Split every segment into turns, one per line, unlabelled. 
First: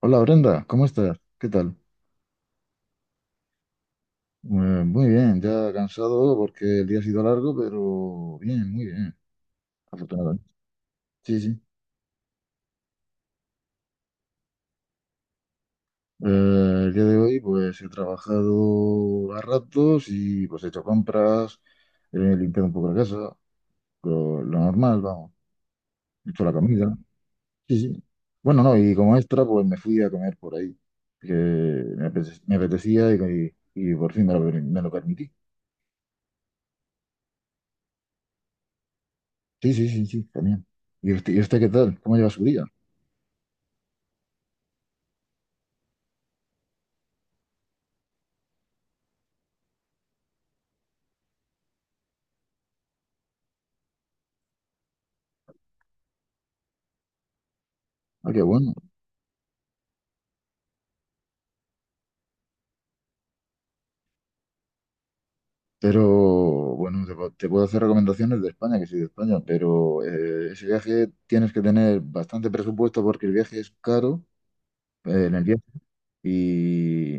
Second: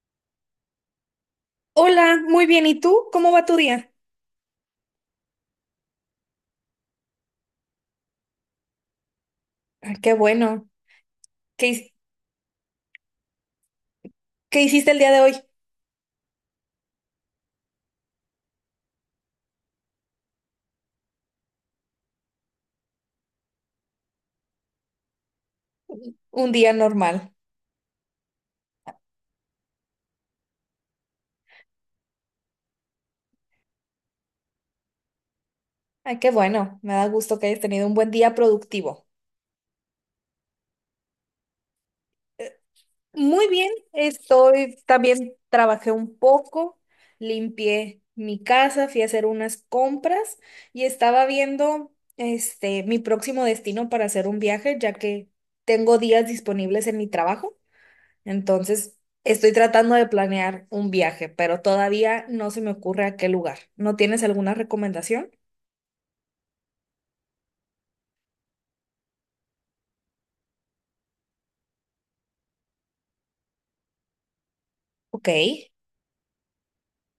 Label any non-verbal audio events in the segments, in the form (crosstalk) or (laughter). Hola Brenda, ¿cómo estás? ¿Qué tal?
Hola, muy bien. ¿Y tú? ¿Cómo va tu día?
Muy bien, ya cansado porque el día ha sido largo, pero bien, muy bien,
Ay, qué
afortunadamente.
bueno.
Sí, sí.
¿Qué, his- Qué hiciste el día de hoy?
El día de hoy pues he trabajado a ratos y pues he hecho compras, he limpiado un poco la casa, lo normal, vamos, he hecho la
Un día
comida.
normal.
Sí, sí. Bueno, no, y como extra pues me fui a comer por ahí, que me apetecía y por fin me lo permití.
Ay, qué bueno. Me da gusto que hayas tenido un buen día productivo.
Sí, sí, sí, sí, también. Y usted qué tal? ¿Cómo lleva su día?
Muy bien. Estoy, también trabajé un poco, limpié mi casa, fui a hacer unas compras y estaba viendo este mi próximo destino para hacer un viaje, ya que tengo días disponibles en mi trabajo.
Ah, qué bueno.
Entonces, estoy tratando de planear un viaje, pero todavía no se me ocurre a qué lugar. ¿No tienes alguna recomendación?
Pero bueno, te puedo hacer recomendaciones de España, que soy de España, pero ese viaje tienes que tener bastante presupuesto porque el viaje es caro,
Ok.
en el viaje y,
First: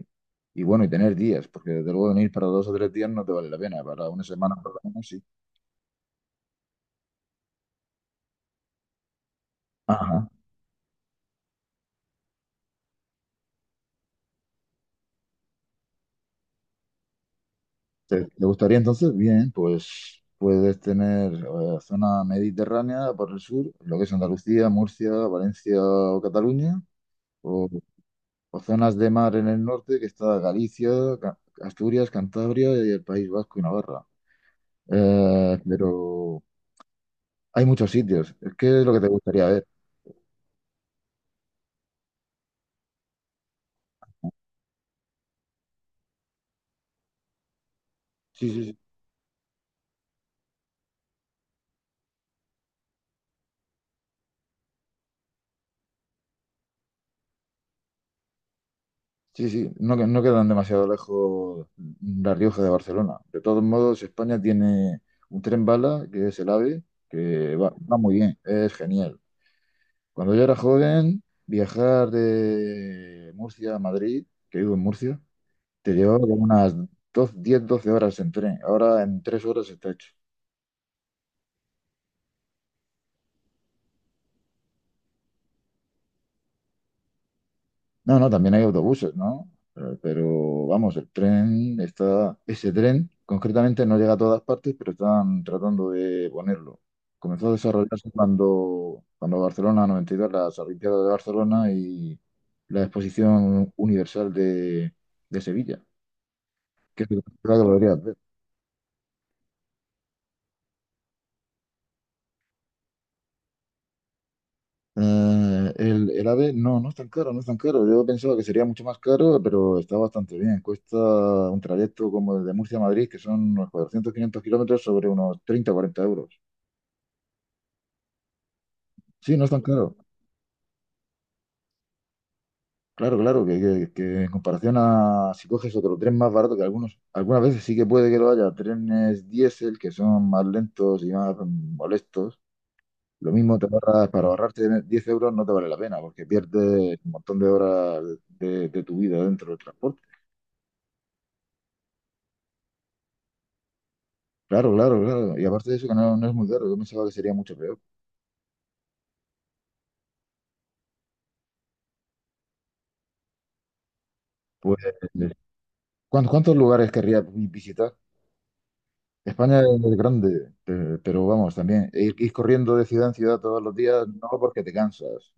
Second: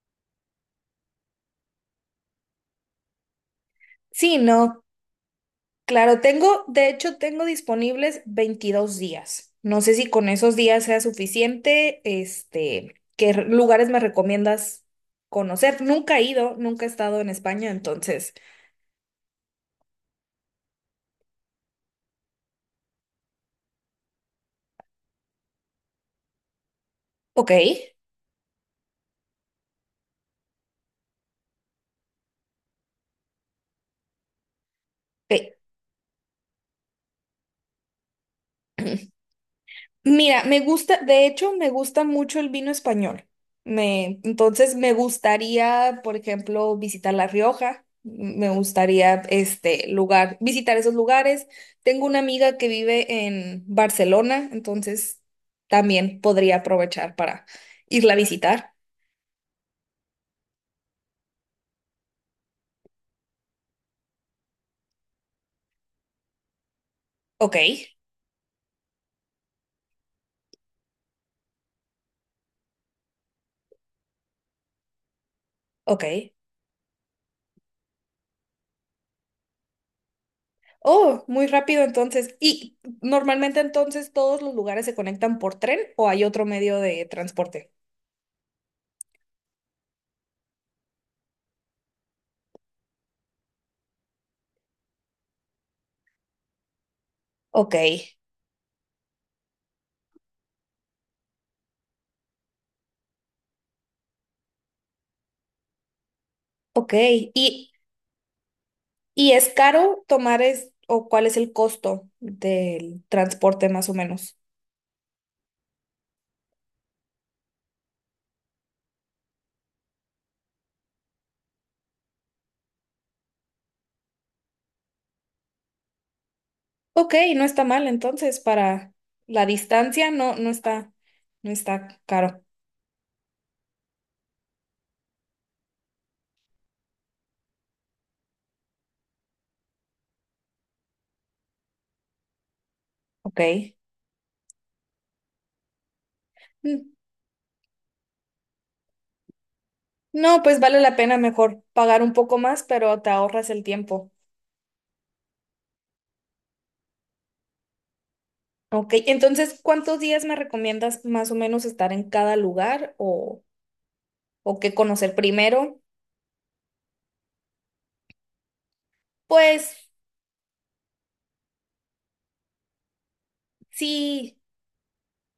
y bueno, y tener días, porque desde luego venir para 2 o 3 días no te vale la pena, para una
Sí,
semana por lo
no.
menos sí.
Claro, tengo, de hecho, tengo disponibles 22 días. No sé si
Ajá.
con esos días sea suficiente. Este, ¿ lugares me recomiendas conocer? Nunca he ido, nunca he estado en España,
¿Te,
entonces.
te gustaría entonces? Bien, pues puedes tener zona mediterránea por el sur, lo que es Andalucía, Murcia, Valencia o Cataluña,
Ok.
o zonas de mar en el norte, que está Galicia, Asturias, Cantabria y el País Vasco y Navarra.
Ok.
Pero hay muchos sitios. ¿Qué es lo que te
(clears throat)
gustaría ver?
Mira, me gusta, de hecho, me gusta mucho el vino español. Me, entonces me gustaría, por ejemplo, visitar La Rioja. Me
Sí, sí, sí.
gustaría este lugar, visitar esos lugares. Tengo una amiga que vive en Barcelona, entonces también podría aprovechar para irla a visitar.
Sí, sí. No, no quedan demasiado lejos La Rioja de Barcelona. De todos modos, España tiene un tren bala, que es el AVE, que
Ok,
va muy bien, es genial. Cuando yo era joven, viajar de Murcia a Madrid, que vivo en Murcia, te
ok.
llevaba como unas dos, 10 12 horas en tren. Ahora en 3 horas está hecho.
Oh, muy rápido entonces. ¿Y normalmente entonces todos los lugares se conectan por tren o hay otro medio de transporte?
No, no, también hay autobuses, ¿no? Vamos, el tren está. Ese tren concretamente no llega a todas partes, pero están tratando de ponerlo. Comenzó a
Ok,
desarrollarse cuando Barcelona 92, las Olimpiadas de Barcelona y la Exposición Universal de Sevilla,
ok.
que es lo que lo
¿Y
deberías ver.
¿Y es caro tomar es, o cuál es el costo del transporte más o menos?
El AVE no, no es tan caro, no es tan caro. Yo pensaba que sería mucho más caro, pero está bastante bien. Cuesta un trayecto como el de Murcia a Madrid, que son unos 400-500 kilómetros sobre unos 30-40 euros.
Ok, no está mal entonces para
Sí, no
la
es tan caro.
distancia, no, no está, no está caro.
Claro, claro, que en comparación a si coges otro tren más barato, que algunos, algunas veces sí que puede que lo haya, trenes diésel que son más lentos y más molestos. Lo mismo te
Ok.
ahorras, para ahorrarte 10 euros no te vale la pena, porque
Mm,
pierdes un montón de horas de tu vida dentro del transporte.
no, pues vale la pena mejor pagar un poco más, pero te ahorras el tiempo.
Claro, claro, claro. Y aparte de eso, que no, no es muy caro. Yo pensaba que sería mucho peor.
Ok, entonces, ¿cuántos días me recomiendas más o menos estar en cada lugar o qué
Pues,
conocer primero?
¿cuántos lugares visitar? España
Pues
es grande, pero, vamos, también ir corriendo de ciudad en ciudad todos los días, no
sí.
porque te cansas.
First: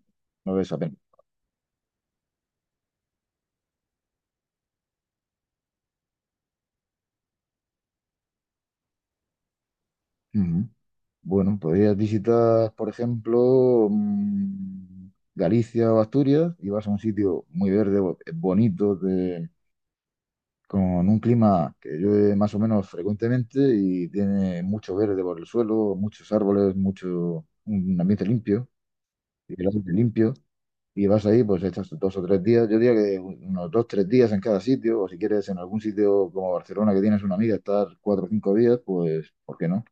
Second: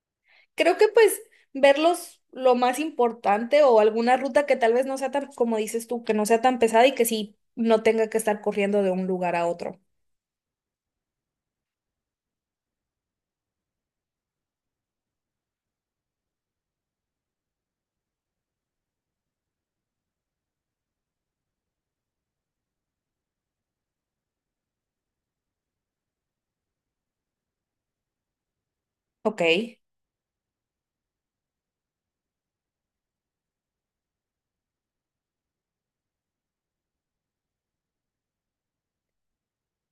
No ves
Creo que
apenas.
pues verlos lo más importante o alguna ruta que tal vez no sea tan, como dices tú, que no sea tan pesada y que sí no tenga que estar corriendo de un lugar a otro.
Ujú. Bueno, podrías visitar, por ejemplo, Galicia o Asturias y vas a un sitio muy verde, bonito, con un clima que llueve más o menos frecuentemente y tiene mucho verde por el suelo, muchos árboles, mucho, un ambiente limpio,
Ok,
y el aire limpio, y vas ahí, pues estás 2 o 3 días, yo diría que unos 2, 3 días en cada sitio, o si quieres en algún sitio como Barcelona que tienes una amiga, estar 4 o 5 días, pues, ¿por qué no?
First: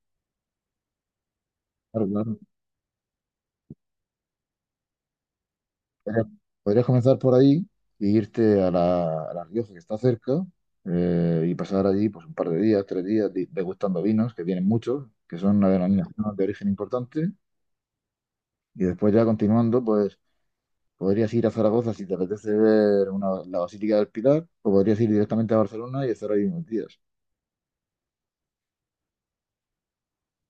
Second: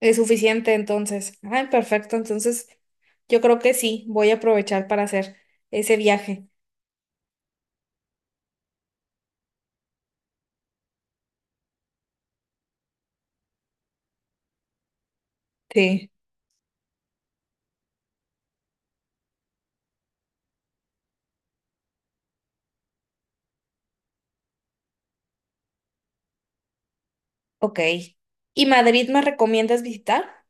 es suficiente entonces. Ay,
Claro,
perfecto.
claro.
Entonces yo creo que sí, voy a aprovechar para hacer ese
Podrías,
viaje.
podrías comenzar por ahí e irte a a La Rioja, que está cerca, y pasar allí pues, un par de días, 3 días, degustando vinos, que tienen muchos, que son una
Sí.
denominación de origen importante. Y después ya continuando, pues podrías ir a Zaragoza si te apetece ver la Basílica del Pilar, o podrías ir directamente a Barcelona y estar ahí unos días.
Ok. ¿Y Madrid me recomiendas visitar?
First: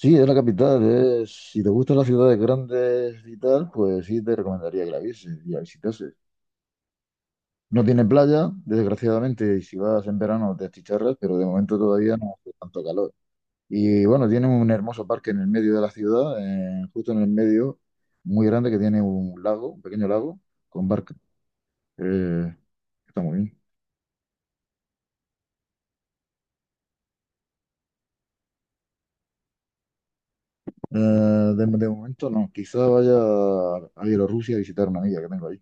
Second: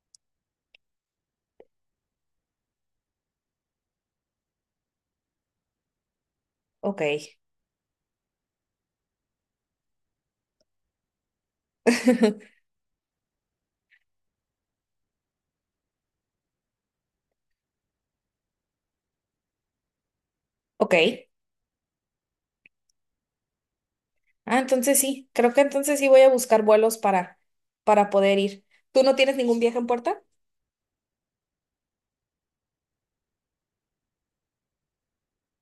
Sí, es la capital, si te gustan las ciudades grandes y tal, pues sí te recomendaría que la vieses y la visitases.
Ok.
No tiene playa, desgraciadamente, y si vas en verano te achicharras, pero de momento todavía no hace
(laughs)
tanto calor. Y bueno, tiene un hermoso parque en el medio de la ciudad, justo en el medio, muy grande, que tiene un lago, un pequeño lago, con
Ok.
barca. Eh, Está muy bien.
Ah, entonces sí, creo que entonces sí voy a buscar vuelos para poder ir. ¿Tú no tienes ningún viaje en puerta?
Eh, de momento no, quizá vaya a Bielorrusia a visitar una amiga que tengo ahí.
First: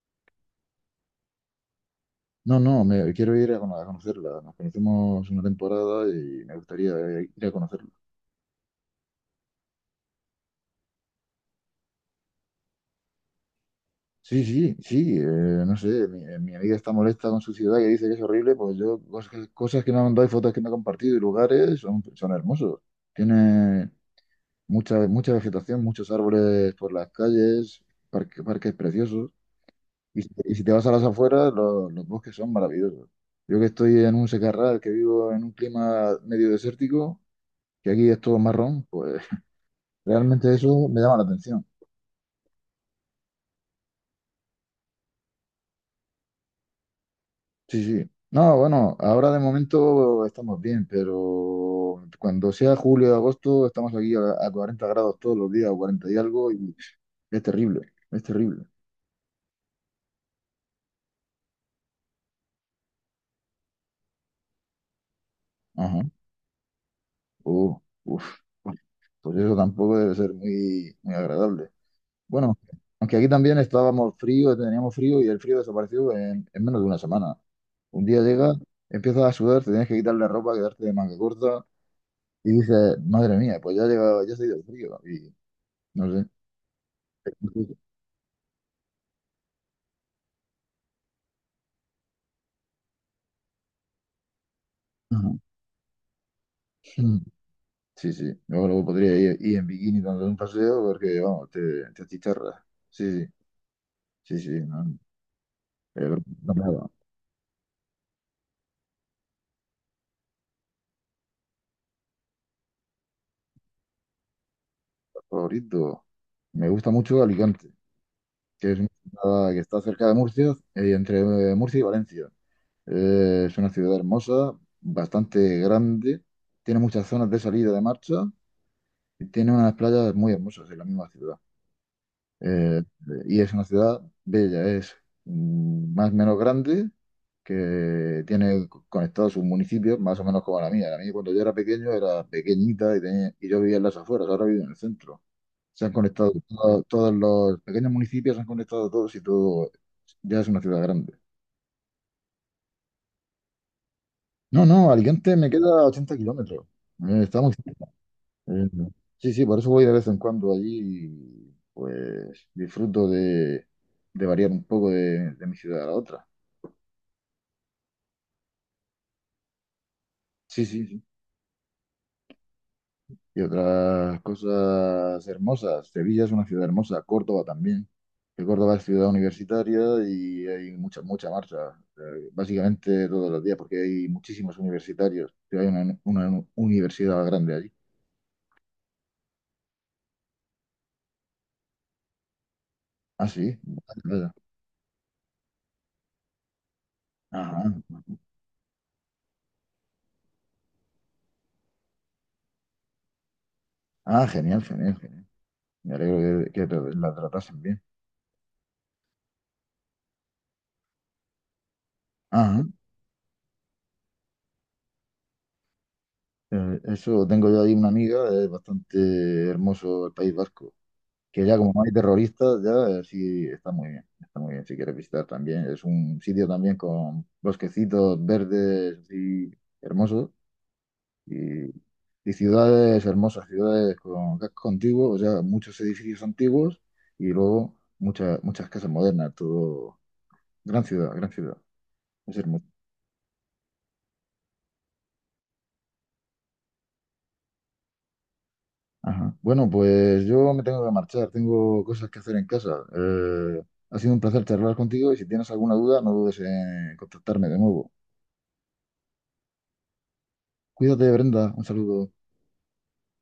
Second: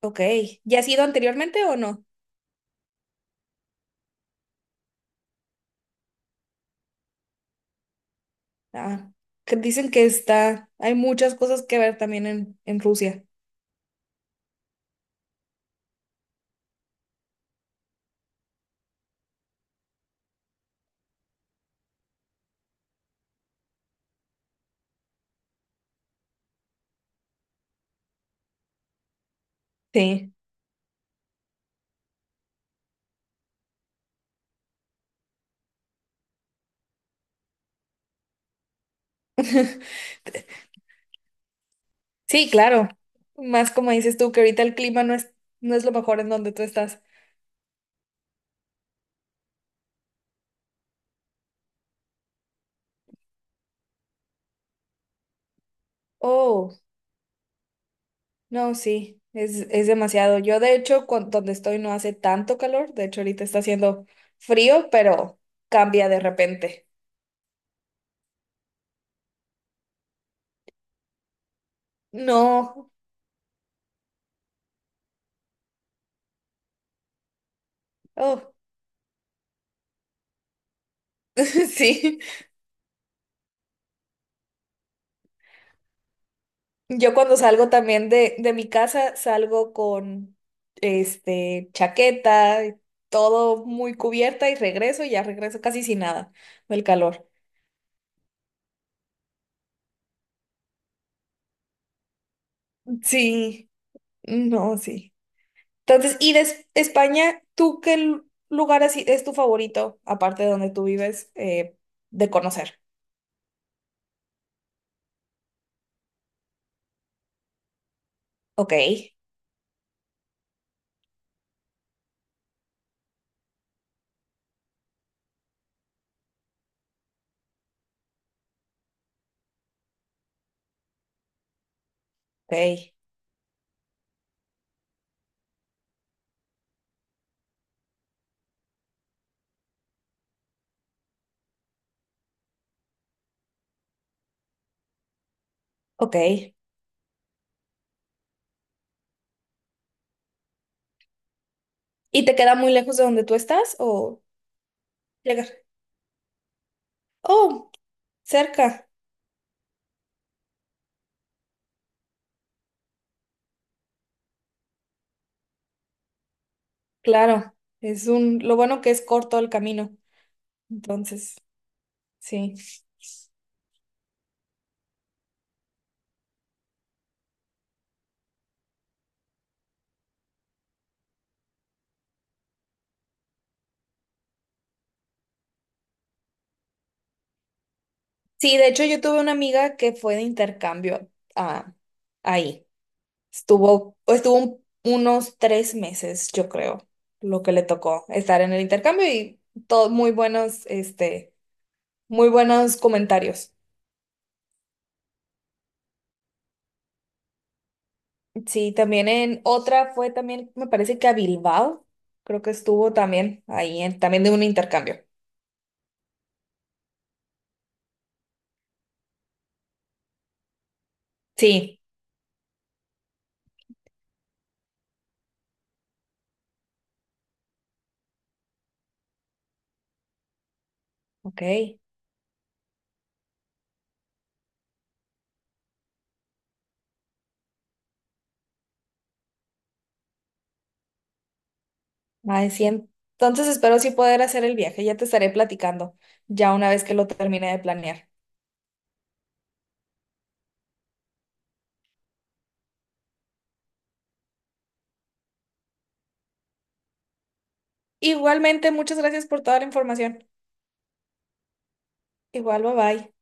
Ok, ¿ya has ido anteriormente o no?
No, no, quiero ir a conocerla. Nos conocemos una temporada y me gustaría ir a conocerla.
Ah, que dicen que está, hay muchas cosas que ver también en Rusia.
Sí, sí, sí, no sé, mi amiga está molesta con su ciudad y dice que es horrible, pues yo cosas que me ha mandado y fotos que me ha compartido y lugares son, son hermosos. Tiene mucha, mucha vegetación, muchos árboles por las calles, parques preciosos. Y, si
Sí,
y si te vas a las afueras, los bosques son maravillosos. Yo que estoy en un secarral, que vivo en un clima medio desértico, que aquí es todo marrón, pues realmente eso me llama la atención.
sí, claro. Más como dices tú, que ahorita el clima no es, no es lo mejor en donde tú estás.
Sí, sí. No, bueno, ahora de momento estamos bien, pero cuando sea julio o agosto estamos aquí a 40 grados todos los días, o 40 y algo,
Oh,
y es terrible, es terrible.
no, sí, es demasiado. Yo de hecho, donde estoy no hace tanto calor, de hecho ahorita está haciendo frío, pero
Ajá.
cambia de repente.
Uh, Uf. Pues eso tampoco debe ser muy, muy agradable. Bueno,
No,
aunque aquí también estábamos frío, teníamos frío y el frío desapareció en menos de una semana. Un día
oh,
llega, empiezas a sudar, te tienes que quitar la ropa, quedarte de manga corta
(laughs) sí.
y dices, madre mía, pues ya ha llegado, ya se ha ido el frío. Y no
Yo cuando salgo
sé.
también de mi casa, salgo con este chaqueta, todo muy cubierta y regreso y ya
Ujú.
regreso casi sin nada del
Ujú.
calor.
Sí, sí. Yo luego podría ir en bikini dando un paseo porque, vamos, te achicharras. Sí, sí,
Sí,
sí, sí.
no,
No,
sí. Entonces,
pero
y de
no me da.
España, ¿tú qué lugar así es tu favorito, aparte de donde tú vives, de conocer?
Favorito. Me gusta mucho Alicante,
Ok,
que es una ciudad que está cerca de Murcia, entre Murcia y Valencia. Es una ciudad hermosa, bastante grande, tiene muchas zonas de salida de marcha y tiene unas playas muy hermosas en la misma ciudad. Eh,
ok,
y es una ciudad bella, es más o menos grande, que tiene conectados sus municipios, más o menos como la mía. La mía cuando yo era pequeño era pequeñita y yo vivía en las afueras, ahora vivo en el centro. Se han
ok.
conectado todos los pequeños municipios, se han conectado todos y todo ya es una ciudad grande.
¿Y te queda muy lejos de donde tú estás o
No, no, Alicante me
llegar?
queda 80 kilómetros. Está muy
Oh,
cerca.
cerca,
Ujú. Sí, sí, por eso voy de vez en cuando allí y pues disfruto de variar un poco de mi ciudad a la otra.
claro. Es un, lo bueno que es corto el camino.
Sí, sí, sí.
Entonces, sí.
Y otras cosas hermosas. Sevilla es una ciudad hermosa, Córdoba también. Que Córdoba es ciudad universitaria y hay mucha, mucha marcha, básicamente todos los días, porque hay muchísimos universitarios. Que hay una universidad grande allí.
Sí, de hecho yo tuve una amiga que fue de intercambio a, ahí.
Ah, sí.
Estuvo,
Vaya, vaya.
estuvo unos 3 meses, yo creo, lo que
Ajá.
le tocó estar en el intercambio y todo muy buenos, este, muy buenos comentarios.
Ah, genial, genial, genial. Me alegro que, la tratasen bien.
Sí, también en otra fue también, me parece que a Bilbao, creo que
Ajá.
estuvo también ahí, también de un intercambio.
Eso, tengo yo ahí una amiga, es bastante hermoso el País Vasco, que ya como
Sí,
no hay terroristas, sí está muy bien si quieres visitar también. Es un sitio también con bosquecitos verdes así hermosos
ok.
y, y ciudades hermosas, ciudades con casco antiguo, o sea, muchos edificios antiguos y luego muchas, muchas casas modernas, todo, gran ciudad, es
Ay,
hermoso.
sí. Entonces espero sí poder hacer el viaje. Ya te estaré platicando, ya una vez que lo termine de planear.
Ajá. Bueno, pues yo me tengo que marchar, tengo cosas que hacer en casa. Ha sido un placer charlar contigo y si tienes alguna duda, no dudes en contactarme de nuevo.
Igualmente, muchas gracias por toda la información.
Cuídate, Brenda, un saludo.
Igual, bye bye.